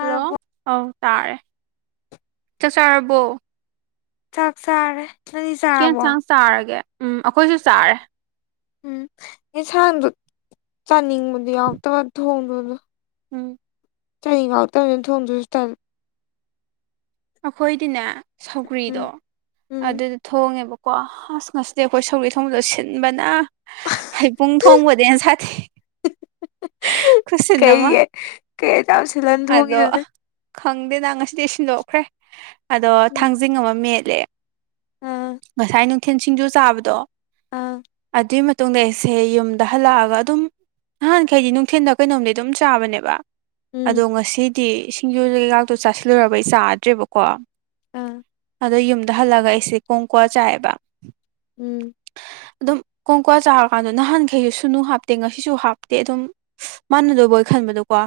hello ꯑꯧ ꯇꯥꯔꯦ ꯆꯠ ꯆꯔꯕꯣ ꯆꯥꯛ ꯆꯥꯔꯦ ꯅꯪꯗꯤ ꯆꯥꯔꯕꯣ ꯆꯦꯟꯁꯥꯡ ꯆꯥꯔꯒꯦ ꯎꯝ ꯑꯩꯈꯣꯏꯁꯨ ꯆꯥꯔꯦ ꯎꯝ ꯌꯦꯟꯁꯥꯡꯗꯣ ꯆꯥꯅꯤꯡꯕꯗꯨ ꯌꯥꯎꯗꯕ ꯊꯣꯡꯕꯗꯣ ꯎꯝ ꯆꯍꯤ ꯉꯥꯛꯇꯪ ꯑꯗꯨꯅ ꯊꯣꯡꯗꯨꯁꯨ ꯇꯜꯂꯤ ꯑꯩꯈꯣꯏꯗꯤꯅꯦ ꯁꯧꯒ꯭ꯔꯤꯗꯣ ꯎꯝ ꯎꯝ ꯑꯗꯨ ꯊꯣꯡꯉꯦꯕꯀꯣ ꯑꯁ ꯉꯁꯤꯗꯤ ꯑꯩꯈꯣꯏ ꯁꯧꯔꯤ ꯊꯣꯡꯕꯗ ꯁꯤꯟꯕꯅ ꯍꯩ ꯄꯨꯡ ꯊꯣꯡꯕꯗꯤꯩꯅ ꯁꯥꯊꯤ ꯑꯃ ꯀꯩꯒ ꯀꯩ ꯌꯥꯝ ꯁꯤꯍꯟ ꯊꯣꯡꯉꯤꯗꯅ ꯈꯪꯗꯦ ꯅ ꯉꯁꯤꯗꯤ ꯁꯤꯟꯗꯣꯛꯈ꯭ꯔꯦ ꯑꯗꯣ ꯎꯝ ꯊꯥꯡꯖꯤꯡ ꯑꯃ ꯃꯦꯠꯂꯦ ꯑꯥ ꯉꯁꯥꯏ ꯅꯨꯡꯊꯤꯜ ꯁꯤꯡꯖꯨ ꯆꯥꯕꯗꯣ ꯑꯥ ꯑꯗꯨꯒꯤ ꯃꯇꯨꯡꯗ ꯑꯩꯁꯦ ꯌꯨꯝꯗ ꯍꯜꯂꯛꯑꯒ ꯑꯗꯨꯝ ꯅꯍꯥꯟꯈꯩꯗꯤ ꯅꯨꯡꯊꯤꯤꯟꯗ ꯀꯩꯅꯣꯝꯗꯤ ꯑꯗꯨꯝ ꯆꯥꯕꯅꯦꯕ ꯎꯝ ꯑꯗꯣ ꯉꯁꯤꯗꯤ ꯁꯤꯡꯖꯨ ꯀꯩꯀꯥꯛꯇꯣ ꯆꯥꯁꯤꯜꯂꯨꯔꯕꯩ ꯆꯥꯗ꯭ꯔꯦꯕꯀꯣ ꯑꯥ ꯑꯗꯣ ꯌꯨꯝꯗ ꯍꯜꯂꯒ ꯑꯩꯁꯦ ꯀꯣꯡ ꯀꯣꯛ ꯆꯥꯏꯑꯕ ꯎꯝ ꯑꯗꯨꯝ ꯀꯣꯡꯀ꯭ꯋꯥ ꯆꯥꯔꯀꯥꯟꯗ ꯅꯍꯥꯟꯈꯩꯁꯨ ꯁꯨꯅꯨ ꯍꯥꯞꯇꯦ ꯉꯁꯤꯁꯨ ꯍꯥꯞꯇꯦ ꯑꯗꯨꯝ ꯃꯥꯟꯅꯗꯧꯕꯣꯏ ꯈꯟꯕꯗꯣ ꯀꯣ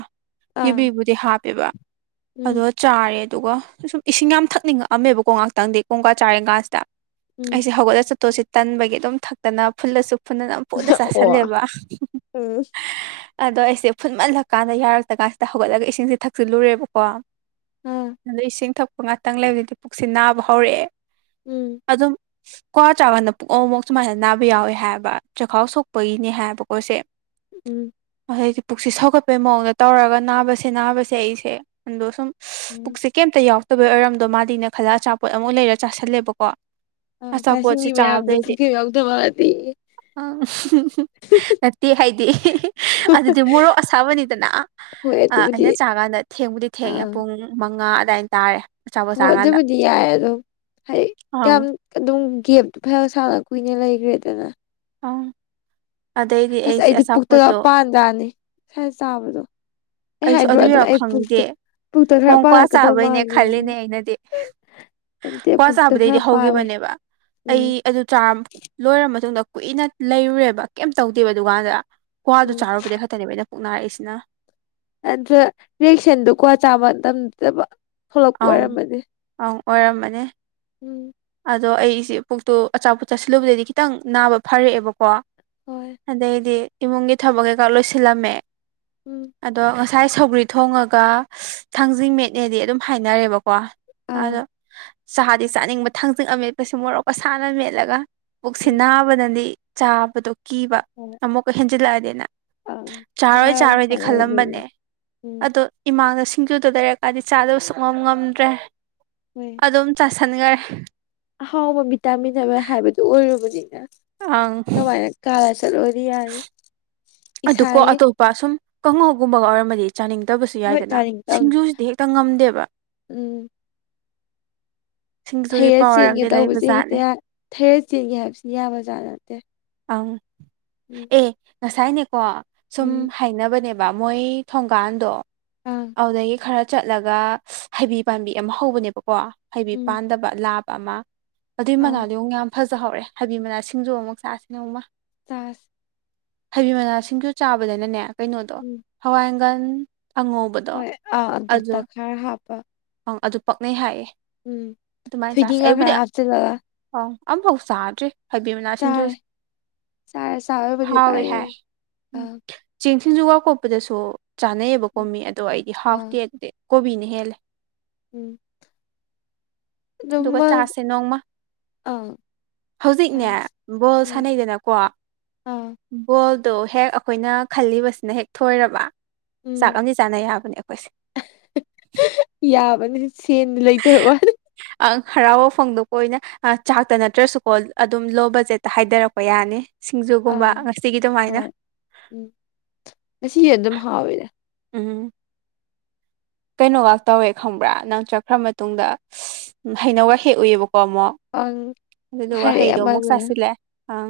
ꯑꯥ ꯌꯨꯕꯤꯕꯨꯗꯤ ꯍꯥꯞꯄꯦꯕ ꯑꯗꯣ ꯎꯝ ꯆꯥꯔꯦ ꯑꯗꯨꯒꯨꯝ ꯏꯁꯤꯡ ꯌꯥꯝ ꯊꯛꯅꯤꯡꯉꯛꯑꯝꯃꯦꯕꯀꯣ ꯉꯍꯥꯛꯇꯪꯗꯤ ꯀꯣꯡꯀꯥ ꯆꯥꯔꯦꯟꯀꯥꯟꯁꯤꯗ ꯎꯝ ꯑꯩꯁꯦ ꯍꯧꯒꯠꯂ ꯆꯠꯇꯣꯁꯤ ꯇꯟꯕꯒꯤ ꯑꯗꯨꯝ ꯊꯛꯇꯅ ꯐꯨꯜꯂꯁꯨ ꯐꯨꯜꯟꯅꯅ ꯄꯣꯠꯇ ꯑꯣ ꯆꯥꯁꯜꯂꯦꯕ ꯎꯝ ꯑꯗꯣ ꯑꯩꯁꯦ ꯐꯨꯠꯃꯜꯂꯀꯥꯟꯗ ꯌꯥꯔꯛꯇ ꯀꯥꯟꯁꯤꯗ ꯍꯧꯒꯠꯂꯒ ꯏꯁꯤꯡꯁꯦ ꯊꯛꯆꯤꯜꯂꯨꯔꯦꯕꯀꯣ ꯑꯥ ꯑꯗꯣ ꯏꯁꯤꯡ ꯊꯛꯄ ꯉꯥꯛꯇꯪ ꯂꯩꯕꯗꯨꯗꯤ ꯄꯨꯛꯁꯤ ꯅꯥꯕ ꯍꯧꯔꯛꯑꯦ ꯎꯝ ꯑꯗꯨ ꯑꯗꯨꯝ ꯀ꯭ꯋꯥ ꯆꯥꯛꯀꯥꯟꯗ ꯄꯨꯡ ꯑꯃꯨꯛ ꯁꯨꯃꯥꯏꯅ ꯅꯥꯕ ꯌꯥꯎꯋꯦ ꯍꯥꯏꯕ ꯆꯈꯥꯎ ꯁꯣꯛꯄꯒꯤꯅꯦ ꯍꯥꯏꯕꯀꯣ ꯁꯦ ꯎꯝ ꯑꯗꯩꯗꯤ ꯄꯨꯛꯁ ꯁꯧꯒꯠꯄꯩ ꯃꯑꯣꯡꯗ ꯇꯧꯔꯒ ꯅꯥꯕꯁꯦ ꯅꯥꯕꯁꯦ ꯑꯩꯁꯦ ꯑꯗꯣ ꯁꯨꯝ ꯎꯝ ꯄꯨꯛꯁꯦ ꯀꯩꯝꯇ ꯌꯥꯎꯗꯕꯩ ꯑꯣꯏꯔꯝꯗꯣ ꯃꯥꯗꯤꯅ ꯈꯜꯂ ꯑꯆꯥꯄꯣꯠ ꯑꯃꯨꯛ ꯂꯩꯔ ꯆꯥꯥꯁꯜꯂꯦꯕꯀꯣ ꯑ ꯆꯥꯁꯤꯕꯗ ꯄꯨꯈꯔꯤ ꯌꯥꯎꯗꯕꯗꯤ ꯎ ꯅꯠꯇꯦ ꯍꯥꯏꯗꯤ ꯑꯗꯨꯗꯤ ꯃꯣꯔꯣꯛ ꯑꯁꯥꯕꯅꯤꯗꯅ ꯍꯣꯏ ꯑꯗꯨꯕꯨꯗꯤ ꯑꯩꯅ ꯆꯥꯀꯥꯟꯗ ꯊꯦꯡꯕꯨꯗꯤ ꯊꯦꯡꯉꯦ ꯑꯥ ꯄꯨꯡ ꯃꯉꯥ ꯑꯗꯨꯏꯅ ꯇꯥꯔꯦ ꯑꯆꯥꯄꯣꯠ ꯍꯣꯏ ꯆꯥꯀꯥꯟꯗ ꯑꯗꯨꯕꯨꯗꯤ ꯌꯥꯏ ꯑꯗꯣ ꯍꯥꯏꯗꯤ ꯑꯪ ꯌꯥꯝꯌꯥꯝ ꯑꯗꯨꯝ ꯒꯦꯞꯇꯣ ꯐꯔ ꯁꯥꯡꯅ ꯀꯨꯏꯅ ꯂꯩꯈ꯭ꯔꯦꯗꯅ ꯑꯪ ꯑꯗꯩꯗꯤ ꯑꯩꯁꯦ ꯑꯆꯥꯄꯣꯠꯇꯣ ꯌꯥꯅꯤ ꯁꯋꯥ ꯆꯥꯕꯗꯣ ꯑꯩ ꯑꯩꯁꯨ ꯍꯥꯏꯗ꯭ꯔꯣ ꯑꯗꯨ ꯑꯗꯨꯝ ꯌꯥꯔ ꯑꯩ ꯄꯨꯛꯇ ꯈꯪꯗꯦ ꯄꯨꯛꯇ ꯈꯔ ꯀꯣꯡ ꯀ꯭ꯋꯥ ꯄꯥꯜꯂꯛꯀꯗꯧ ꯆꯥꯕꯩꯅꯦ ꯃꯥꯜꯂꯦꯅ ꯈꯜꯂꯤꯅꯦ ꯑꯩꯅꯗꯤ ꯅꯠꯇꯦ ꯀ꯭ꯋꯥ ꯄꯨꯛꯇ ꯆꯥꯕꯗꯩꯗꯤ ꯈꯔ ꯄꯥꯜꯂꯦ ꯍꯧꯈꯤꯕꯅꯦꯕ ꯑꯩ ꯎꯝ ꯑꯗꯨ ꯆꯥꯔ ꯂꯣꯏꯔꯕ ꯃꯇꯨꯡꯗ ꯀꯨꯏꯅ ꯂꯩꯔꯨꯔꯦꯕ ꯀꯩꯝ ꯇꯧꯗꯦꯕ ꯗꯨꯀꯥꯟꯗ ꯀ꯭ꯋꯥꯗꯨ ꯎꯝ ꯆꯥꯔꯨꯕꯩ ꯈꯛꯇꯅꯦꯕ ꯑꯩꯅ ꯄꯨꯣꯛ ꯅꯥꯔꯛꯏꯁꯤꯅ ꯑꯗꯨ ꯔꯤꯌꯦꯁꯟꯗꯨꯣꯀꯣ ꯆꯥꯕ ꯃꯇꯝꯗꯕ ꯐꯂꯛꯄꯔꯦ ꯑꯪ ꯃꯥꯅꯤ ꯑꯪ ꯑꯣꯏꯔꯝꯃꯅꯤ ꯎꯝ ꯑꯗꯣ ꯑꯩꯁꯦ ꯄꯨꯛꯇꯣ ꯑꯆꯥꯄꯣꯠ ꯆꯠꯁꯤꯜꯂꯨꯕꯗꯗꯤ ꯈꯤꯇꯪ ꯅꯥꯕ ꯐꯔꯛꯑꯦꯕꯀꯣ ꯍꯣꯏ ꯑꯗꯩꯗꯤ ꯏꯃꯨꯡꯒꯤ ꯊꯕꯛ ꯀꯩꯀꯥ ꯂꯣꯏꯁꯤꯜꯂꯝꯃꯦ ꯎꯝ ꯑꯗꯣ ꯉꯁꯥꯏ ꯁꯧꯒ꯭ꯔꯤ ꯊꯣꯡꯉꯒ ꯊꯥꯡꯖꯤꯡ ꯃꯦꯠꯅꯦꯗꯤ ꯑꯗꯨꯝ ꯍꯥꯏꯅꯔꯦꯕꯀꯣ ꯑꯗꯣ ꯑꯥ ꯆꯍꯥꯗꯤ ꯆꯥꯅꯤꯡꯕ ꯊꯥꯡꯖꯤꯡ ꯑꯃ ꯃꯦꯠꯄꯁꯤꯦ ꯃꯣꯔꯣꯛꯀꯁꯥꯅ ꯃꯦꯠꯂꯒ ꯄꯨꯛꯁꯤ ꯎꯝ ꯅꯥꯕꯅꯗꯤ ꯆꯥꯕꯗꯣ ꯀꯤꯕ ꯍꯣꯏ ꯑꯃꯨꯛꯀ ꯍꯦꯟꯖꯤꯜꯂꯛꯑꯗꯤꯦꯅ ꯑꯥ ꯆꯥꯔꯣꯏ ꯉꯥꯔ ꯆꯥꯔꯣꯏꯗꯤ ꯃꯍꯥꯎ ꯑꯣꯏꯗꯣꯏꯅꯤ ꯈꯜꯂꯝꯕꯅꯦ ꯎꯝ ꯑꯗꯣ ꯏꯃꯥꯡꯗ ꯁꯤꯡꯖꯨꯗꯨ ꯂꯩꯔꯛꯀꯥꯟꯗꯤ ꯆꯥꯗꯕ ꯁꯨꯡꯉꯝ ꯉꯝꯗ꯭ꯔꯦ ꯍꯏ ꯑꯗꯨꯝ ꯆꯥꯁꯟꯈꯔꯦ ꯑꯍꯥꯎꯕ ꯚꯇꯥꯃꯤꯟ ꯑꯃ ꯍꯥꯏꯕꯗꯨꯣ ꯑꯣꯏꯔꯨꯕꯅꯤꯅ ꯑꯪ ꯀꯃꯥꯏꯅ ꯀꯂꯥ ꯆ ꯑꯣꯏꯔꯤ ꯌꯥꯗ ꯑꯗꯨꯀꯣ ꯑꯇꯣꯞꯄ ꯁꯨꯝ ꯀꯥꯡꯉꯧꯒꯨꯝꯕꯒ ꯑꯣꯏꯔꯝꯃꯗꯤ ꯆꯥꯅꯤꯡꯗꯕꯁꯨ ꯍꯣꯏ ꯌꯥꯏꯗꯅ ꯇꯥꯅꯤꯡ ꯇꯝꯅꯤ ꯁꯤꯡꯖꯨꯁꯤꯗꯤ ꯍꯦꯛꯇ ꯉꯝꯗꯦꯕ ꯎꯝ ꯁꯤꯡꯖꯨꯒꯤ ꯊꯩꯔꯠ ꯄꯋꯥꯔ ꯆꯦꯟꯒꯦ ꯑꯃꯗꯤ ꯇꯧꯕꯁꯦ ꯂꯩꯕꯖꯥꯠꯅꯦ ꯍꯦꯛꯇ ꯊꯔꯠ ꯆꯦꯟꯒꯦ ꯍꯥꯏꯕꯁꯤꯅ ꯌꯥꯕ ꯖꯥꯠ ꯅꯠꯇꯦ ꯑꯪ ꯎꯝ ꯑꯦ ꯉꯁꯥꯏꯅꯦꯀꯣ ꯁꯨꯝ ꯎꯝ ꯍꯥꯏꯅꯕꯅꯦꯕ ꯃꯣꯏ ꯊꯣꯡꯒꯥꯟꯗꯣ ꯑꯥ ꯑꯗꯨꯗꯒꯤ ꯈꯔ ꯆꯠꯂꯒ ꯍꯩꯕꯤ ꯄꯥꯝꯕꯤ ꯑꯃ ꯍꯧꯕꯅꯦꯕꯀꯣ ꯍꯩꯕꯤ ꯎꯝ ꯄꯥꯟꯗꯕ ꯂꯥꯞ ꯑꯃ ꯑꯗꯨꯏ ꯑꯥꯎ ꯃꯅꯥꯎꯗ ꯑꯃꯨꯛ ꯌꯥꯝ ꯐꯖꯍꯧꯔꯦ ꯍꯥꯏꯕꯤ ꯃꯅꯥ ꯁꯤꯡꯖꯨ ꯑꯃꯨꯛ ꯆꯥꯁꯤꯅꯦꯨꯃ ꯆꯥꯁ ꯍꯩꯕꯤ ꯃꯅꯥꯁꯤꯡꯁꯨ ꯆꯥꯕꯗꯅꯅꯦ ꯀꯩꯅꯣꯗꯣ ꯎꯝ ꯍꯋꯥꯏꯒꯜ ꯑꯉꯧꯕꯗ ꯍꯣꯏ ꯑ ꯑꯗꯨ ꯇ ꯈꯥꯔ ꯍꯥꯞꯄ ꯑꯪ ꯑꯗꯨ ꯄꯛꯅꯩ ꯍꯥꯏꯌꯦ ꯎꯝ ꯊꯣꯏꯗꯤꯡꯒ ꯈꯔ ꯍꯥꯞꯆꯤꯜꯂꯒ ꯑ ꯑꯝꯐꯥꯎ ꯆꯥꯗ꯭ꯔꯤ ꯍꯥꯏꯕꯤ ꯃꯅꯥ ꯆꯥꯔꯦ ꯁꯤꯡꯖꯨꯁꯦ ꯆꯥꯔ ꯆꯥꯕꯕꯨꯗꯤ ꯍꯥꯎꯋꯦ ꯍꯥꯏ ꯄꯔꯦꯡ ꯎꯝ ꯑꯥ ꯆꯦꯡ ꯊꯁꯤꯡꯖꯨ ꯋꯥ ꯀꯣꯠꯄꯗꯁꯨ ꯆꯥꯅꯩꯑꯕꯀꯣ ꯎꯝ ꯃꯤ ꯑꯗꯣ ꯑꯩꯗꯤ ꯍꯥꯐ ꯑꯥ ꯗꯦ ꯑꯗꯨꯗꯤ ꯀꯣꯕꯤꯅꯤ ꯍꯦꯜꯂꯦ ꯎꯝ ꯑꯗꯨꯒ ꯑꯗꯨꯃ ꯆꯥꯁꯦ ꯅꯣꯡꯃ ꯑꯥ ꯍꯧꯖꯤꯛꯅꯦ ꯆꯥꯁ ꯕꯣꯜ ꯎꯝ ꯁꯥꯟꯅꯩꯗꯅꯀꯣ ꯑꯥ ꯕꯣꯜꯗꯣ ꯍꯦꯛ ꯑꯩꯈꯣꯏꯅ ꯈꯜꯂꯤꯕꯁꯤꯅ ꯍꯦꯛ ꯊꯣꯏꯔꯕ ꯎꯝ ꯆꯥꯛ ꯑꯃꯗꯤ ꯆꯥꯅꯩ ꯌꯥꯕꯅꯦ ꯑꯩꯈꯣꯏꯁꯦ ꯌꯥꯕꯅꯤ ꯁꯦꯟ ꯂꯩꯇꯕ ꯋꯥꯅꯤ ꯑꯪ ꯍꯔꯥꯎꯕ ꯐꯪꯗꯣꯛꯄ ꯑꯣꯏꯅ ꯆꯥꯛꯇ ꯅꯠꯇ꯭ꯔꯁꯨꯀꯣ ꯑꯗꯨꯝ ꯂꯣ ꯕꯖꯦꯠꯇ ꯍꯥꯏꯊꯔꯛꯄ ꯌꯥꯅꯤ ꯁꯤꯡꯖꯨꯒꯨꯝꯕ ꯑꯥ ꯉꯁꯤꯒꯤ ꯑꯗꯨꯃꯥꯏꯅ ꯍꯣꯏ ꯎꯝ ꯉꯁꯤ ꯑꯗꯨꯝ ꯍꯥꯎꯋꯤꯗ ꯎꯝ ꯀꯩꯅꯣꯒꯥꯛ ꯇꯧꯋꯦ ꯈꯪꯕ꯭ꯔꯥ ꯅꯪ ꯆꯠꯈ꯭ꯔ ꯃꯇꯨꯡꯗ ꯍꯩꯅꯧꯒ ꯍꯦꯛꯎꯏꯑꯕꯀꯣ ꯑꯃꯨꯛ ꯑꯪ ꯑꯗꯨꯗꯨꯒ ꯍꯥꯏꯔꯛꯑꯦ ꯍꯩꯗꯣ ꯑꯃꯨꯛ ꯑꯃꯗꯨꯅ ꯆꯥꯁꯤꯜꯂꯦ ꯑꯪ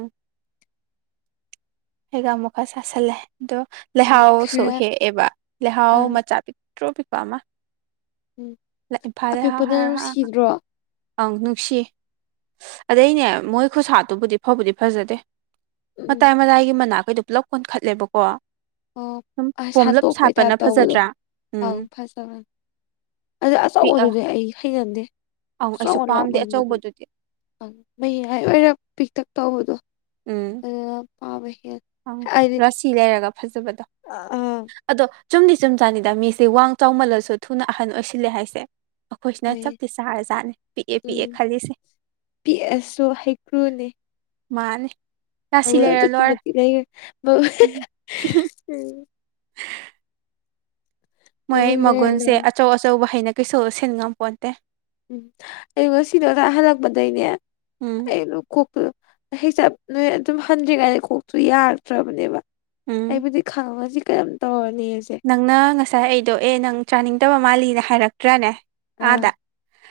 ꯍꯦꯒꯥꯝꯃꯣꯛ ꯈ ꯆꯥꯁꯜꯂꯦꯗꯣ ꯎꯝ ꯂꯩꯍꯥꯎꯁꯨ ꯈꯔ ꯍꯦꯛꯑꯦꯕ ꯂꯩꯍꯥꯎ ꯑꯪ ꯃꯆꯥ ꯄꯤꯛꯇ꯭ꯔꯨ ꯄꯤꯛꯄ ꯑꯃ ꯎꯝ ꯏꯝꯐꯥꯜ ꯑꯄꯤꯛꯄꯗ [inaudible] ꯅꯨꯡꯁꯤꯗ꯭ꯔꯣ ꯑꯪ ꯅꯨꯡꯁꯤꯌꯦ ꯑꯗꯩꯅꯦ ꯃꯣꯏ ꯈꯨꯁꯥꯠꯇꯨꯕꯨꯗꯤ ꯐꯥꯕꯨꯗꯤ ꯐꯖꯗꯦ ꯎꯝ ꯃꯇꯥꯏ-ꯃꯇꯥꯏꯒꯤ ꯃꯅꯥꯛꯈꯩꯗꯣ ꯄꯨꯂꯞ ꯀ‌ꯣꯟꯈꯠꯂꯦꯕꯀꯣ ꯑꯣ ꯑꯁ ꯁꯥꯠꯇꯣꯛꯄꯩ ꯇꯥꯏꯞ ꯇꯧꯕꯗꯣ ꯐꯖꯗ꯭ꯔꯥ ꯎꯝ ꯑꯥꯎ ꯐꯖꯕꯅꯤ ꯑꯗꯨꯗ ꯄꯤꯛꯑ ꯑꯆꯧꯕꯗꯨꯗꯤ ꯑꯩ ꯍꯩꯩꯅꯗꯦ ꯑꯪ ꯑꯩꯁꯨ ꯆꯥꯎꯃꯟ ꯄꯥꯝꯗꯦ ꯂꯥꯛꯃꯟꯂ‌ꯦ ꯑꯗꯨꯗꯤ ꯑꯆꯧꯕꯗꯨꯗꯤ ꯃꯌꯥꯏ ꯑꯣꯏꯔꯞ ꯄꯤꯛꯇꯛ ꯇꯧꯕꯗꯣ ꯎꯝ ꯄꯥꯕ [inaudible] ꯑꯪ ꯔꯥꯁꯤ ꯂꯩꯔꯒ ꯐꯖꯕꯗꯣ ꯑꯥ ꯎꯪ ꯑꯗꯣ ꯆꯨꯝꯗꯤ ꯆꯨꯝꯖꯥꯅꯤꯗ ꯃꯤꯁꯦ ꯋꯥꯡ ꯆꯥꯎꯃꯜꯂꯁꯨ ꯊꯨꯅ ꯑꯍꯟ ꯑꯣꯏꯁꯤꯜꯂꯦ ꯍꯥꯏꯁꯦ ꯑꯩꯈꯣꯏꯁꯤꯅ ꯍꯣꯏ ꯆꯞꯇꯤ ꯆꯥꯔ ꯆꯖꯥꯠꯅꯦ ꯎꯝ ꯄꯤꯛꯑꯦ-ꯄꯤꯛꯑꯦ ꯈꯜꯂꯤꯁꯦ ꯄꯤꯛꯑꯁꯨ ꯍꯩꯀ꯭ꯔꯨꯅꯤ ꯃꯥꯅꯤ ꯔꯥꯁꯤ ꯂꯩꯔ ꯂ‌ꯣꯔ‌ꯦ [inaudible] ꯃꯣꯏ ꯑꯩ ꯃꯒꯨꯟ ꯂꯩꯔ ꯃꯒꯨꯟꯁꯦ ꯂꯣꯏꯔꯦ ꯑꯆꯧ-ꯑꯆꯧꯕ ꯍꯩꯅꯀꯩꯁꯨ ꯁꯤꯟꯉꯝꯄꯣꯟꯇꯦ ꯎꯝ ꯑꯩ ꯉꯁꯤꯗꯣ [inaudible] ꯍꯜꯂꯛꯄꯗꯩꯅꯦ ꯎꯝ ꯑꯩ ꯑꯗꯨꯝ ꯀꯣꯛꯇꯨ ꯑꯗꯨꯝ ꯍꯩ ꯆꯞ ꯅꯣꯏ ꯑꯗꯨꯝ ꯍꯟꯗ꯭ꯔꯤꯉꯩꯗ ꯀꯣꯛꯇꯨ ꯌꯥꯔꯛꯇ꯭ꯔꯕꯅꯦꯕ ꯎꯝ ꯑꯩꯕꯨꯗꯤ ꯈꯥꯡꯉꯁꯤ ꯀꯩꯅ‌ꯣꯝ ꯇꯧꯔꯅꯤꯑ‌ꯦꯁꯦ ꯅꯪꯅ ꯉꯁꯥꯏ ꯑꯩꯗꯣ ꯑꯦ ꯅꯪ ꯆꯥꯅꯤꯡꯗꯕ ꯃꯥꯜꯂꯤꯅ ꯍꯥꯏꯔꯛꯇ꯭ꯔꯥꯅꯦ ꯑꯥꯗ ꯑꯪ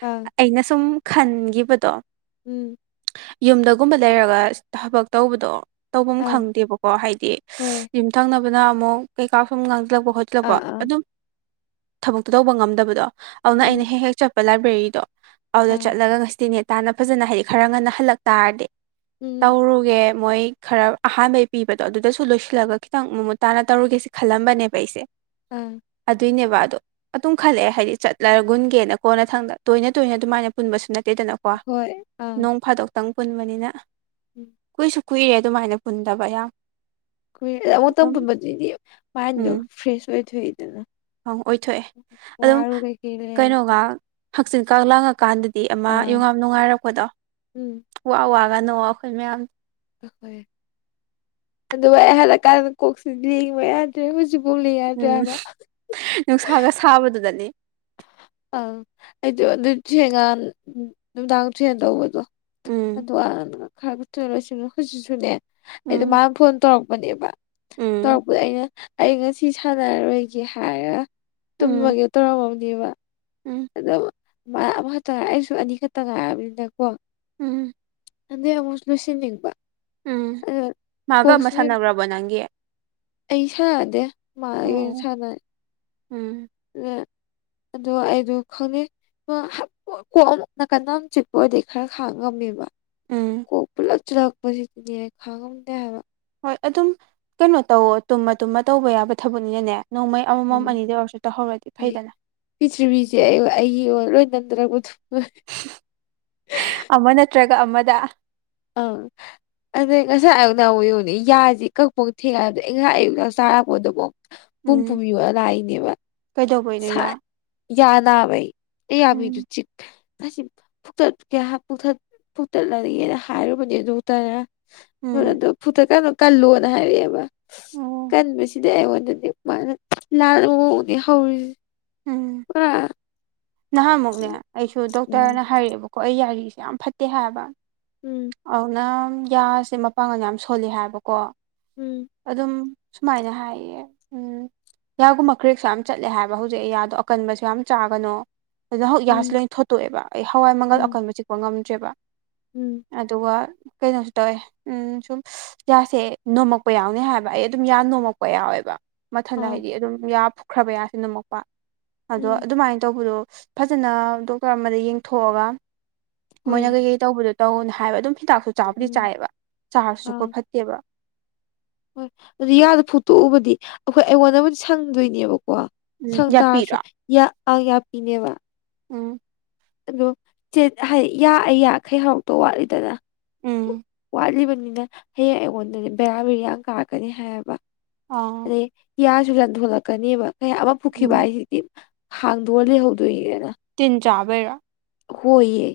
ꯑꯪ ꯑꯩꯅ ꯁꯨꯝ ꯈꯟꯒꯤꯕꯗꯣ ꯎꯝ ꯌꯨꯝꯗꯒꯨꯝꯕ ꯂꯩꯔꯒ ꯊꯕꯛ ꯇꯧꯕꯗꯣ ꯇꯐꯝ ꯑꯪ ꯈꯪꯗꯦꯕꯀꯣ ꯍꯥꯏꯗꯤ ꯍꯣꯏ ꯌꯨꯝꯊꯪꯅꯕꯅ ꯑꯃꯨꯛ ꯀꯩꯀꯥ ꯁꯨꯝ ꯉꯥꯡꯖꯤꯜꯂꯛꯄ ꯁꯤꯜꯂꯛꯄ ꯑꯥ ꯑꯥ ꯑꯗꯨꯝ ꯊꯕꯛꯇꯣ ꯇꯧꯕ ꯉꯝꯗꯕꯗꯣ ꯑꯗꯨꯅ ꯎꯝ ꯑꯩꯅ ꯍꯦꯛ-ꯍꯦꯛ ꯆꯠ ꯄ ꯂꯥꯏꯕ꯭ꯔꯦꯔꯤꯗꯣ ꯑꯗꯨꯗ ꯑꯪ ꯆꯠꯂꯒ ꯉꯁꯤꯇꯗꯤ ꯅꯦꯇꯥꯅ ꯐꯖꯅ ꯍꯩꯔ‌ꯦꯛ ꯈꯔ ꯉꯟꯅ ꯍꯜꯂꯛ ꯇꯥꯔꯗꯤ ꯎꯝ ꯇꯧꯔꯨꯒꯦ ꯃꯣꯏ ꯈꯔ ꯑꯍꯥꯟꯕꯩ ꯄꯤꯕꯗꯣ ꯑꯗꯨꯗꯁꯨ ꯂꯣꯏꯁꯤꯜꯂꯒ ꯈꯤꯇꯪ ꯃꯃꯨꯠ ꯇꯥꯅ ꯇꯧꯔꯨꯒꯦꯁ‌ꯦ ꯈꯜꯂꯝꯕꯅꯦꯕ ꯑꯩꯁꯦ ꯎꯝ ꯑꯗꯨꯏꯅꯦꯕ ꯑꯗꯣ ꯑꯗꯨꯝ ꯈꯜꯂꯛꯑꯦ ꯍꯥꯏꯗꯤ ꯆꯠꯂꯒꯨꯟꯒꯦꯅ ꯀꯣꯟꯅ ꯊꯪꯗ ꯇꯣꯏꯅ-ꯇꯣꯏꯅ ꯑꯗꯨꯃꯥꯏꯅ ꯄꯨꯟꯕꯁꯨ ꯅꯠꯇꯦꯗꯅ ꯀꯣ ꯍꯣꯏ ꯑꯪ ꯅꯣꯡ ꯐꯥꯗꯣꯛꯇꯪ ꯄꯨꯟꯕꯅꯤꯅ ꯎꯝ ꯀꯨꯏꯁꯨ ꯀꯨꯏꯔꯦ ꯑꯗꯨꯃꯥꯏꯅ ꯄꯨꯟꯗꯕ ꯌꯥꯝ ꯀꯨꯏꯔ‌ꯦ ꯑꯃꯨꯛꯇ ꯑꯗꯨꯝ ꯄꯨꯟꯕꯗꯨꯗꯤ ꯃꯥꯏꯟꯗꯣ ꯎꯝ ꯐ꯭ꯔꯦꯁ ꯑꯣꯏꯊꯣꯛꯏꯗꯅ ꯑꯣꯏꯊꯣꯛꯑꯦ ꯑꯗꯨꯝ ꯋꯥꯔꯨ ꯀꯩꯀꯩ ꯂꯩꯔꯁꯨ ꯀꯩꯅꯣꯒ ꯍꯛꯆꯤꯟ ꯀꯥꯡ ꯂꯥꯡꯉꯀꯥꯟꯗꯗꯤ ꯑꯃ ꯑꯥ ꯌꯨꯉꯥꯝ ꯅꯨꯡꯉꯥꯏꯔꯛꯄꯗꯣ ꯎꯝ ꯋꯥ-ꯋꯥꯒ ꯅ‌ꯣꯑꯒ ꯑꯩꯈꯣꯏ ꯃꯌꯥꯝ ꯑꯗꯨꯒ ꯑꯩ ꯍꯜꯂꯀꯥꯟꯗ ꯀꯣꯛꯆꯤꯛꯂꯤ ꯋ‌ꯦꯠ ꯗꯩ ꯍꯨꯖꯤꯛ ꯐꯥꯎ ꯂ‌ꯦꯡ ꯌꯥꯗ‍꯭ꯔ‌ꯦ ꯍꯥꯏꯕ ꯊꯥꯕꯗꯨꯗꯅꯤ ꯑꯪ ꯑꯩꯗꯨ ꯑꯗꯨ ꯊꯦꯡꯒꯥꯟ ꯅꯨꯃꯤꯗꯥꯡ ꯊ‌ꯦꯡꯅ ꯇꯧꯕꯗꯣ ꯎꯝ ꯑꯗꯨ‌ ꯑꯉꯥꯡꯗꯨꯅ ꯈꯔꯒ ꯊꯨꯅ ꯂꯣꯏꯁꯤꯟꯅ‌ꯨ ꯍꯧꯖꯤꯛꯁꯨꯅꯦ ꯑꯩꯗꯣ ꯎꯝ ꯃꯥꯅ ꯐꯣꯟ ꯇꯧꯔꯛꯄꯅꯦꯕ ꯎꯝ ꯇꯧꯔꯛꯄꯗ ꯑꯩꯅ ꯑꯩ ꯉꯁꯤ ꯁꯥꯟꯅꯔꯣꯏꯒꯦ ꯍꯥꯏꯔꯒ ꯎꯝ ꯇꯨꯝꯃꯒꯦ ꯇꯧꯔꯝꯃꯕꯅꯦꯕ ꯎꯝ ꯑꯗꯣ ꯑꯃꯈꯛꯇ ꯉꯥꯏ ꯑꯩꯁꯨ ꯑꯅꯤꯈꯛꯇ ꯉꯥꯏꯑꯔꯕꯅꯤꯅ ꯀꯣ ꯎꯝ ꯑꯗꯩ ꯑꯃꯨꯛ ꯂꯣꯏꯁꯤꯟꯅꯤꯡꯕ ꯎꯝ ꯑꯗꯨ ꯃꯥꯒ ꯑꯃ ꯀꯣꯛꯁꯤꯅ ꯁꯥꯟꯅꯈ꯭ꯔꯕꯣ ꯅꯪꯒꯤ ꯑꯩ ꯁꯥꯥꯟꯗꯦ ꯃꯥ ꯑꯣꯏꯅ ꯑꯣ ꯁꯥꯟꯅꯦ ꯎꯝ ꯑꯣ ꯑꯩꯗꯣ ꯈꯪꯅꯩ ꯀꯣꯛ ꯑꯃꯨꯛ ꯅꯥꯀꯟꯗ ꯑꯃꯨꯛ ꯆꯤꯛꯄ ꯑꯣꯏꯔꯗꯤ ꯈꯔ ꯈꯥꯡ ꯉꯝꯃꯦꯕ ꯎꯝ ꯀꯣꯛ ꯄꯨꯂꯞ ꯆꯜꯂꯛꯄꯁꯤꯗꯤ ꯈꯥꯡꯉꯝꯗꯦ ꯍꯥꯏꯕ ꯍꯣꯏ ꯑꯗꯨꯝ ꯀꯩꯅꯣ ꯇꯧ ꯇꯨꯝꯃ ꯇꯨꯝꯃ ꯇꯧꯕ ꯌꯥꯕ ꯊꯕꯛꯅꯤꯅꯅꯦ ꯅꯣꯡꯃꯩ ꯑꯃꯃꯝ ꯑꯅꯤꯗ ꯑꯣꯏꯔꯁꯨ ꯇꯧꯍꯧꯔꯗꯤ ꯐꯩꯗꯅ ꯄꯤꯔꯤꯊꯤꯔꯤꯕꯕꯤꯁꯦ ꯑꯩ ꯑꯩꯒꯤ ꯂꯣꯏ ꯅꯟꯊꯔꯛꯄ ꯑꯃ ꯅꯠꯇ꯭ꯔꯒ ꯑꯃꯗ ꯑ ꯑꯗꯩ ꯉꯁꯥꯏ ꯑꯌꯨꯛꯅꯥꯎꯌꯨꯅꯦ ꯌꯥꯁꯤꯦ ꯀꯛꯐꯧ ꯊꯦꯡꯉꯗ ꯑꯩ ꯉꯁꯥꯏ ꯑꯌꯨꯛꯅꯥ ꯆꯥꯔꯛꯄ ꯑꯗꯨꯐꯥꯎ ꯄꯨꯡ ꯄꯨꯝ ꯎꯝ ꯌꯕ ꯂꯥꯛꯏꯅꯦꯕ ꯀꯩꯗꯧꯕꯩꯅꯣ ꯌꯥ ꯌꯥꯅꯥ ꯥꯏ ꯑꯦ ꯎꯝ ꯌꯥꯝꯔꯨꯆꯛ ꯑꯁꯤ ꯐꯛꯇꯠ ꯀꯌꯥ ꯐꯨꯛꯇꯠꯂꯒꯒꯦꯅ ꯍꯥꯏꯔꯨꯕꯅꯦ ꯑꯗꯨ ꯎꯝ ꯇꯔꯗꯣ ꯐꯨꯠꯇꯀꯅꯣ ꯀꯜꯂꯣꯅ ꯍꯥꯏꯔꯛꯑꯦꯕ ꯑꯣ ꯀꯟꯕꯁꯤꯗꯤ ꯑꯩꯉꯣꯟꯗꯗꯤ ꯃꯥꯅ ꯂꯥꯟꯅꯕ ꯃꯑꯣꯡꯗꯤ ꯍꯧꯔꯤꯁꯦ ꯎꯝ ꯄꯨꯔꯥ ꯅꯍꯥꯟꯃꯨꯛꯅꯦ ꯑꯩꯁꯨ ꯎꯝ ꯗꯣꯛꯇꯔꯅ ꯍꯥꯏꯔꯛꯑꯦꯕꯀꯣ ꯑꯩ ꯌꯥꯔꯤꯁꯦ ꯌꯥꯝ ꯐꯠꯇꯦ ꯍꯥꯏꯕ ꯎꯝ ꯑꯗꯨꯅꯪ ꯌꯥꯁꯦ ꯃꯄꯥꯡꯒꯜ ꯌꯥꯝ ꯁꯣꯜꯂꯤ ꯍꯥꯏꯕꯀꯣ ꯎꯝ ꯑꯗꯨꯝ ꯁꯨꯃꯥꯏꯅ ꯍꯥꯏꯌꯦ ꯎꯝ ꯌꯥꯒꯨꯝꯕ ꯀ꯭ꯔꯦꯛꯁꯨ ꯌꯥꯝ ꯆꯠꯂꯦ ꯍꯥꯏꯕ ꯍꯧꯖꯤꯛ ꯑꯩ ꯌꯥꯗꯣ ꯑꯀꯟꯕꯁꯨ ꯌꯥꯝ ꯆꯥꯒꯅꯣ ꯑꯗꯨꯅ ꯍꯧꯛ ꯎꯝ ꯒꯁ ꯂꯣꯏ ꯊꯣꯠꯇꯣꯛꯑꯦꯕ ꯑꯩ ꯍꯋꯥꯏ ꯃꯪꯒꯜ ꯎꯝ ꯑꯀꯟꯕ ꯆꯤꯛꯄ ꯉꯝꯗ꯭ꯔꯦꯕ ꯎꯝ ꯑꯗꯨꯒ ꯀꯩꯅꯣꯁꯨ ꯇꯧꯋꯦ ꯁꯨꯝ ꯌꯥꯁꯦ ꯅꯣꯝꯃꯛꯄ ꯌꯥꯎꯅꯤ ꯍꯥꯏꯕ ꯑꯩ ꯑꯗꯨꯝ ꯌꯥ ꯅꯣꯝꯃꯛꯄ ꯌꯥꯎꯋꯦꯕ ꯃꯊꯟꯗ ꯑꯥ ꯍꯥꯏꯗꯤ ꯑꯗꯨꯝ ꯌꯥ ꯐꯨꯈ꯭ꯔꯕ ꯌꯥꯁꯦ ꯅꯝꯃꯛꯄ ꯑꯗꯣ ꯎꯝ ꯑꯗꯨꯃꯥꯏꯅ ꯇꯧꯕꯗꯣ ꯐꯖꯅ ꯗꯣꯛꯇꯔ ꯑꯃꯗ ꯌꯦꯡꯊꯣꯛꯑꯒ ꯍꯣꯏ ꯃꯣꯏꯅ ꯀꯩꯀꯩ ꯇꯧꯕꯗꯣ ꯇꯧꯅ ꯍꯥꯏꯕ ꯑꯗꯨꯝ ꯍꯤꯗꯥꯛꯁꯨ ꯆꯥꯕꯨꯗꯤ ꯎꯝ ꯆꯥꯏꯑꯕ ꯆꯥꯔꯁꯨ ꯑꯥ ꯆꯨꯄ ꯐꯠꯇꯦꯕ ꯍꯣꯏ ꯑꯗꯨ ꯌꯥꯗ ꯐꯨꯛꯇꯣꯛꯎꯕꯗꯤ ꯑꯩꯈꯣꯏ ꯑꯩꯉꯣꯟꯗꯕꯨꯗꯤ ꯁꯪꯗꯣꯏꯅꯦꯕꯀꯣ ꯎꯝ ꯁꯪꯗꯔꯁꯨ ꯌꯥꯄꯤꯔꯣ ꯌꯥ ꯑ ꯄꯤꯅꯦꯕ ꯎꯝ ꯑꯗꯣ ꯍꯥꯏꯗꯤ ꯌꯥꯑ ꯌꯥꯈꯩ ꯍꯧꯔꯛꯇꯣ ꯋꯥꯠꯂꯤꯗꯅ ꯎꯝ ꯀꯠꯂꯤꯕꯅꯤꯅ ꯍꯌꯦꯡ ꯑꯩꯉꯣꯟꯗꯗꯤ ꯕꯦꯔꯥ ꯕꯤꯦꯔꯤꯌꯥ ꯀꯥꯔꯛꯀꯅꯤ ꯍꯥꯏꯌꯦꯕ ꯑꯥ ꯑꯗꯩ ꯀꯤꯌꯥꯁꯨ ꯂꯟꯊꯣꯂꯛꯀꯅꯦꯕ ꯀꯌꯥ ꯑꯃ ꯄꯨꯈꯤꯕ ꯎꯝ ꯍꯥꯏꯁꯤꯗꯤ ꯍꯥꯡꯗꯣꯔ ꯂꯩꯍꯧꯗꯣꯏꯁꯤꯗꯅ ꯇꯤꯟ ꯆꯥꯕꯩꯔꯥ ꯍꯣꯏꯌꯦ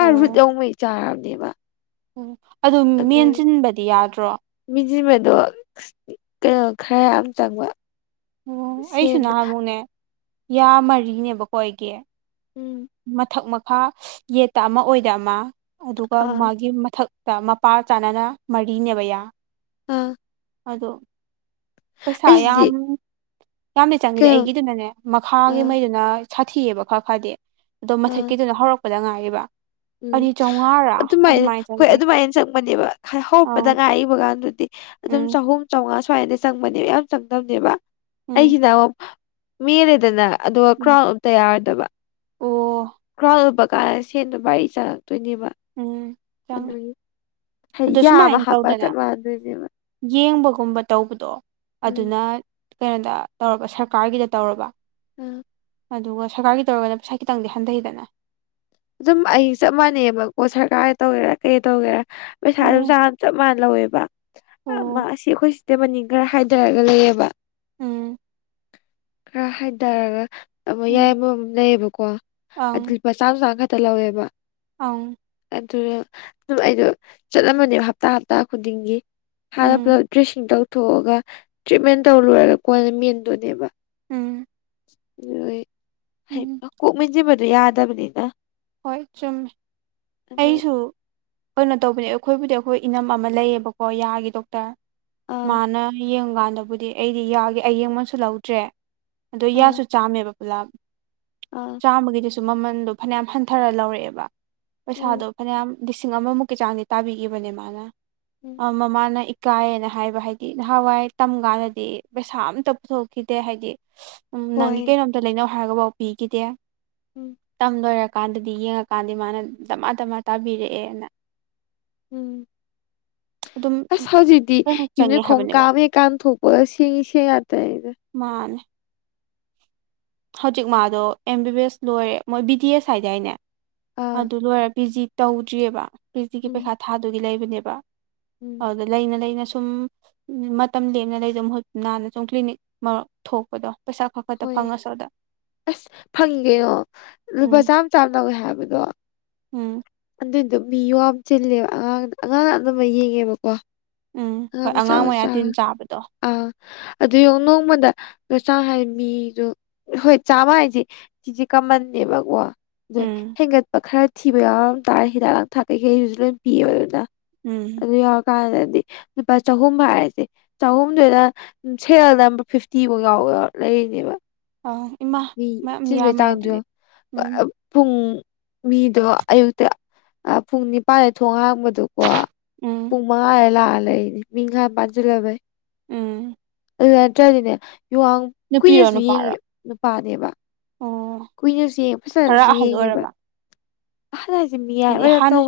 ꯑꯥ ꯔꯨꯠ ꯂꯧꯧꯉꯩ ꯆꯥꯔꯕꯅꯦꯕ ꯎꯝ ꯑꯗꯨ ꯃꯦꯟꯁꯤꯟꯕꯗꯤ ꯌꯥꯗ꯭ꯔꯣ ꯃꯤꯁꯤꯕꯗꯣ ꯀꯩꯅꯣ ꯈꯔ ꯌꯥꯝ ꯆꯪꯕ ꯑꯣ ꯑꯩꯁꯨ ꯁꯦꯟꯗꯣ ꯅꯍꯥꯟꯃꯨꯛꯅꯦ ꯌꯥ ꯃꯔꯤꯅꯦꯕꯀꯣ ꯑꯩꯒꯤ ꯎꯝ ꯃꯊꯛ ꯃꯈꯥ ꯌꯦꯠꯇ ꯑꯃ ꯑꯣꯏꯗꯕ ꯑꯃ ꯑꯗꯨꯒ ꯑꯥ ꯃꯥꯒꯤ ꯃꯊꯛ ꯃꯄꯥ ꯆꯥꯅꯅ ꯃꯔꯤꯅꯦꯕ ꯌꯥ ꯑꯥ ꯑꯗꯣ ꯄꯩꯁꯥ ꯑꯩꯁꯤꯗꯤ ꯌꯥꯝ ꯌꯥꯝꯗꯤ ꯆꯪꯉꯗꯦ ꯀꯩꯅꯣ ꯑꯩꯒꯤꯗꯨꯅꯅꯦ ꯑꯥ ꯃꯈꯥꯒꯤꯉꯩꯗꯨꯅ ꯁꯥꯊꯤꯑꯕ ꯈꯔ ꯈꯔꯗꯤ ꯑꯗꯣ ꯑꯥ ꯃꯊꯛꯀꯤꯗꯨꯅ ꯍꯧꯔꯛꯄꯗ ꯉꯥꯏꯔꯤꯕ ꯑꯅꯤ ꯎꯝ ꯆꯥꯝꯃꯉꯥꯔꯥ ꯑꯗꯨꯃꯥꯏꯅ ꯍꯣꯏ ꯆꯪꯒꯦ ꯑꯗꯨꯃꯥꯏꯅ ꯆꯪꯕꯅꯦꯕ ꯑꯧ ꯍꯧꯔꯛꯄꯗ ꯉꯥꯏꯕ ꯀꯥꯟꯗꯨꯗꯤ ꯑꯗꯨꯝ ꯎꯝ ꯆꯍꯨꯝ ꯆꯥꯝꯃꯉꯥ ꯁ꯭ꯋꯥꯏꯗ ꯆꯪꯕꯅꯦꯕ ꯌꯥꯝ ꯆꯪꯗꯝꯅꯦꯕ ꯎꯝ ꯑꯩꯁꯤꯅ ꯑꯃꯨꯛ ꯃꯦꯜꯂꯦꯗꯅ ꯑꯗꯨꯒ ꯎꯝ ꯀ꯭ꯔꯥꯎꯟ ꯎꯨꯞꯇꯇ ꯌꯥꯔꯣꯏꯗꯕ ꯑꯣ ꯒ꯭ꯔꯥꯎꯟ ꯂꯨꯕ ꯀꯥꯟꯗ ꯁꯦꯟꯗꯣ ꯕꯔꯤ ꯆꯪꯉꯛꯇꯣꯏꯅꯦꯕ ꯎꯝ ꯆꯪꯉꯦ ꯑꯗꯨꯒꯤꯍꯩ ꯑꯗꯣ ꯌꯥꯝꯃ ꯁꯨꯃꯥꯏꯅ ꯍꯥꯞꯄ ꯇꯧꯗꯅ ꯆꯞ ꯃꯥꯟꯅꯗꯣꯏꯅꯦꯕ ꯌꯦꯡꯕꯒꯨꯝꯕ ꯇꯧꯕꯗꯣ ꯎꯝ ꯑꯗꯨꯅ ꯀꯩꯅꯣꯗ ꯇꯧꯔꯕ ꯁꯔꯀꯥꯔꯒꯤꯗ ꯇꯧꯔꯕ ꯎꯝ ꯑꯗꯨꯒ ꯁꯔꯀꯥꯔꯒꯤ ꯇꯧꯔꯒꯅ ꯄꯩꯁꯥ ꯈꯤꯇꯪꯗꯤ ꯍꯟꯊꯩꯗꯅ ꯑꯗꯨꯝ ꯑꯩ ꯆꯞ ꯃꯥꯟꯅꯩꯕꯀꯣ ꯁꯔꯀꯥꯔ ꯇꯧꯒꯦꯔꯥ ꯀꯩ ꯇꯧꯒꯦꯔꯥ ꯄꯩꯁꯥ ꯑꯗꯨꯝ ꯑꯣ ꯆꯥꯅ ꯆꯞ ꯃꯥꯟꯅ ꯂꯧꯋꯦꯕ ꯃꯥ ꯑꯣ ꯑꯁꯤ ꯑꯩꯈꯣꯏ ꯁꯤꯇꯦ ꯃꯅꯤꯡ ꯈꯔ ꯍꯥꯏꯊꯔꯒ ꯂꯩꯑꯕ ꯎꯝ ꯈꯔ ꯍꯥꯏꯊꯔꯒ ꯑꯃ ꯌꯥꯏ ꯎꯝ ꯑꯃꯃꯝ ꯂꯩꯌꯦꯕꯀꯣ ꯑꯗꯨ ꯂꯨꯄꯥ ꯆꯥꯝ ꯆꯥꯝ ꯈ ꯇ ꯂꯧꯋꯦꯕ ꯑꯥꯎ ꯑꯗꯨ ꯑꯗꯨꯝ ꯑꯩꯗꯣ ꯆꯠꯂꯝꯃꯅꯦꯕ ꯍꯞꯇꯥ ꯍꯞꯇꯥ ꯈꯨꯗꯤꯡꯒꯤ ꯍꯥꯟꯅ ꯎꯝ ꯄꯨꯂꯞ ꯗ꯭ꯔꯦꯁꯤꯡ ꯇꯧꯊꯣꯛꯑꯒ ꯇ꯭ꯔꯤꯠꯃꯦꯟ ꯇꯧ ꯂꯣꯢꯔꯒ ꯀꯣꯅ ꯃꯦꯟꯗꯧꯏꯅꯦꯕ ꯎꯝ ꯍꯣꯏ ꯎꯝ ꯀꯣꯛ ꯃꯦꯟꯁꯤꯟꯕꯗꯨ ꯌꯥꯗꯕꯅꯤꯅ ꯍꯣꯏ ꯆꯨꯝꯃꯦ ꯑꯗꯨ ꯑꯩꯁꯨ ꯀꯩꯅꯣ ꯇꯧꯕꯅꯦ ꯑꯩꯈꯣꯏꯕꯨꯗꯤ ꯑꯩꯈꯣꯏ ꯏꯅꯝ ꯑꯃ ꯂꯩꯌꯦꯕꯀꯣ ꯌꯥꯒꯤ ꯗꯣꯛꯇꯔ ꯑꯥ ꯃꯥꯅ ꯌꯦꯡꯀꯥꯟꯗꯕꯨꯗꯤ ꯑꯩꯗꯤ ꯌꯥꯒꯤ ꯑꯌꯦꯡꯃꯟꯁꯨ ꯂꯧꯗ꯭ꯔꯦ ꯑꯗꯣ ꯑꯥ ꯌꯥꯁꯨ ꯆꯥꯝꯃꯦꯕ ꯄꯨꯂꯥꯞ ꯑꯥ ꯆꯥꯝꯃꯒꯤꯗꯨꯁꯨ ꯃꯃꯟꯗꯣ ꯐꯅꯌꯥꯝ ꯍꯟꯊ ꯊꯔ ꯂꯧꯔꯛꯑꯦꯕ ꯄꯩꯁꯥꯗꯣ ꯎꯝ ꯐꯅꯌꯥꯝ ꯂꯤꯁꯤꯡ ꯑꯃꯃꯨꯛꯀꯤ ꯆꯥꯡꯗꯤ ꯇꯥꯕꯤꯒꯤꯕꯅꯦ ꯃꯥꯅ ꯎꯝ ꯑ ꯃꯃꯥꯅ ꯢ ꯀꯥꯏꯑꯅ ꯍꯥꯏꯕ ꯍꯥꯏꯗꯤ ꯅꯍꯥꯟꯋꯥꯏ ꯇꯝ ꯀꯥꯟꯗꯗꯤ ꯄꯩꯁꯥ ꯑꯝꯇ ꯄꯨꯊꯣꯛꯈꯤꯗꯦ ꯍꯥꯏꯗꯤ ꯎꯝ ꯍꯣꯏ ꯅꯪꯒꯤ ꯀꯩꯅꯣꯝꯇ ꯂꯩꯅꯧ ꯍꯥꯏꯔꯒꯕꯥꯎ ꯄꯤꯈꯤꯗꯦ ꯎꯝ ꯇꯝ ꯂꯣꯏꯔꯀꯥꯟꯗꯗꯤ ꯌꯦꯡꯉꯀꯥꯟꯗꯤ ꯃꯥꯅ ꯗꯃꯥ ꯗꯝꯃꯥ ꯇꯥꯕꯤꯔꯛꯑꯦꯅ ꯎꯝ ꯑꯗꯨꯝ ꯑꯁ ꯍꯧꯖꯤꯛꯇꯤ ꯂꯣꯏꯅ ꯌꯨꯝꯗꯩ ꯆꯪꯉꯦ ꯈꯣꯡꯀꯥꯞ ꯍꯥꯏꯕꯅꯦꯕ ꯑꯃꯍꯦꯛ ꯀꯥꯟꯊꯣꯛꯄꯒ ꯁꯦꯟꯒꯤ ꯁꯦꯟ ꯌꯥꯛꯇꯅꯤꯗ ꯃꯥꯅꯦ ꯍꯧꯖꯤꯛ ꯃꯥꯗꯣ ꯑꯦꯝ ꯕꯤ ꯕꯤ ꯑꯦꯁ ꯂꯣꯏꯔꯦ ꯃꯣꯏ ꯕꯤ ꯗꯤ ꯑꯦꯁ ꯍꯥꯏꯗꯥꯢꯅꯦ ꯑꯥ ꯑꯗꯨ ꯂꯣꯏꯔꯦ ꯄꯤ ꯖꯤ ꯇꯧꯗ꯭ꯔꯤꯑꯕ ꯄ꯭ꯔꯤꯖꯤꯒꯤ ꯎꯝ ꯄꯩꯈꯥ ꯊꯥꯗꯨꯒꯤ ꯂꯩꯕꯅꯦꯕ ꯎꯝ ꯑꯗ ꯂꯩꯅ ꯂꯩꯅ ꯁꯨꯝ ꯎꯝ ꯃꯇꯝ ꯂꯦꯝꯅ ꯂꯩꯗꯨ ꯃꯍꯨꯠꯇꯨꯅ ꯁꯨꯝ ꯀ꯭ꯂꯤꯅꯤꯛ ꯃꯔꯛ ꯊꯣꯛꯄꯗꯣ ꯄꯩꯁꯥ ꯈꯔ ꯈꯛꯇ ꯍꯣꯏ ꯐꯪꯉꯁꯨ ꯑꯗ ꯑꯁ ꯐꯪꯉꯤ ꯀꯩꯅꯣ ꯂꯨꯄꯥ ꯎꯝ ꯆꯥꯝꯃ ꯆꯥꯝꯃ ꯂꯧꯑꯦ ꯍꯥꯏꯕꯗꯣ ꯎꯝ ꯑꯗꯨꯏꯗꯣ ꯃꯤ ꯌꯣꯑꯥꯝ ꯆꯤꯜꯂꯦꯕ ꯑꯉꯥꯡꯅ ꯑꯉꯥꯡꯅ ꯑꯗꯨꯝꯕ ꯌꯦꯡꯉꯦꯕꯀꯣ ꯎꯝ ꯑꯉꯥꯡ ꯍꯣꯏ ꯃꯆꯥ ꯃꯌꯥ ꯃꯆꯥ ꯇꯤꯟ ꯆꯥꯕꯗꯣ ꯑꯥ ꯑꯗꯨ ꯌꯣ ꯅꯣꯡꯃꯗ ꯉ ꯆꯥꯡ ꯍꯥꯏ ꯃꯤꯗꯣ ꯍꯣꯏ ꯆꯥꯃ ꯍꯥꯏꯁꯤ ꯆꯤꯖꯤ ꯀꯥꯃꯟꯅꯦꯕꯀꯣ ꯗꯣꯏ ꯎꯝ ꯍꯦꯟꯒꯠꯄ ꯈꯔ ꯊꯤꯕ ꯌꯥꯎꯔꯝ ꯇꯥꯔꯦ ꯍꯤꯗꯥꯛ ꯂꯥꯡꯊꯛ ꯀꯩꯀꯩꯗꯨꯁꯨ ꯂꯣꯏ ꯄꯤꯌꯦꯕ ꯑꯗꯨꯅ ꯎꯝ ꯑꯗꯨ ꯌꯧꯔꯀꯥꯟꯗꯗꯤ ꯂꯨꯄꯥ ꯆꯍꯨꯝ ꯍꯥꯏꯔꯁꯦ ꯆꯍꯨꯝꯗꯨꯗ ꯁꯦꯜꯗ ꯅꯝꯕ ꯐꯤꯐꯇꯤꯕꯥꯎ ꯌꯥꯎꯔ ꯂꯩꯔꯤꯅꯦꯕ ꯑ ꯏꯃꯥ ꯃꯤ ꯃꯌꯥꯝ ꯆꯤꯟꯕꯩ ꯌꯥꯝꯃꯦ ꯇꯥꯡꯗꯣ ꯑꯗꯨꯗꯤ ꯌꯦꯡꯎ ꯎꯝ ꯄꯔꯞ ꯄꯨꯡ ꯃꯤꯗꯣ ꯑꯌꯨꯛꯇ ꯑ ꯄꯨꯡ ꯅꯤꯄꯥꯟꯗ ꯊꯣꯡ ꯍꯥꯡꯕꯗꯣ ꯀꯣ ꯎꯝ ꯄꯨꯡ ꯃꯉꯥ ꯂꯥꯛꯑ ꯂꯩꯏꯅꯤ ꯃꯤꯡ ꯍꯥꯟꯅ ꯄꯥꯟꯖꯤꯜꯂꯕꯩ ꯎꯝ ꯑꯗꯨꯗ ꯅꯠꯇ꯭ꯔꯗꯤꯅꯦ ꯌꯣꯡꯌꯥꯝ ꯅꯨꯄꯤꯔꯣ ꯀꯨꯏꯅꯁꯨ ꯅꯨꯄꯥꯔꯣ ꯌꯦꯡꯉꯦ ꯅꯨꯄꯥꯅꯦꯕ ꯑꯣ ꯀꯨꯏꯅꯁꯨ ꯌꯦꯡ ꯈꯔ ꯐꯖꯅꯁꯨ ꯑꯍꯜ ꯌꯦꯡꯉꯦꯕ ꯑꯣꯏꯔꯕ ꯇꯤ ꯃꯤꯌꯥꯏ ꯍꯥꯏꯗꯤ ꯑꯣꯏꯔꯞ ꯍꯥꯟꯅ ꯇꯧꯕ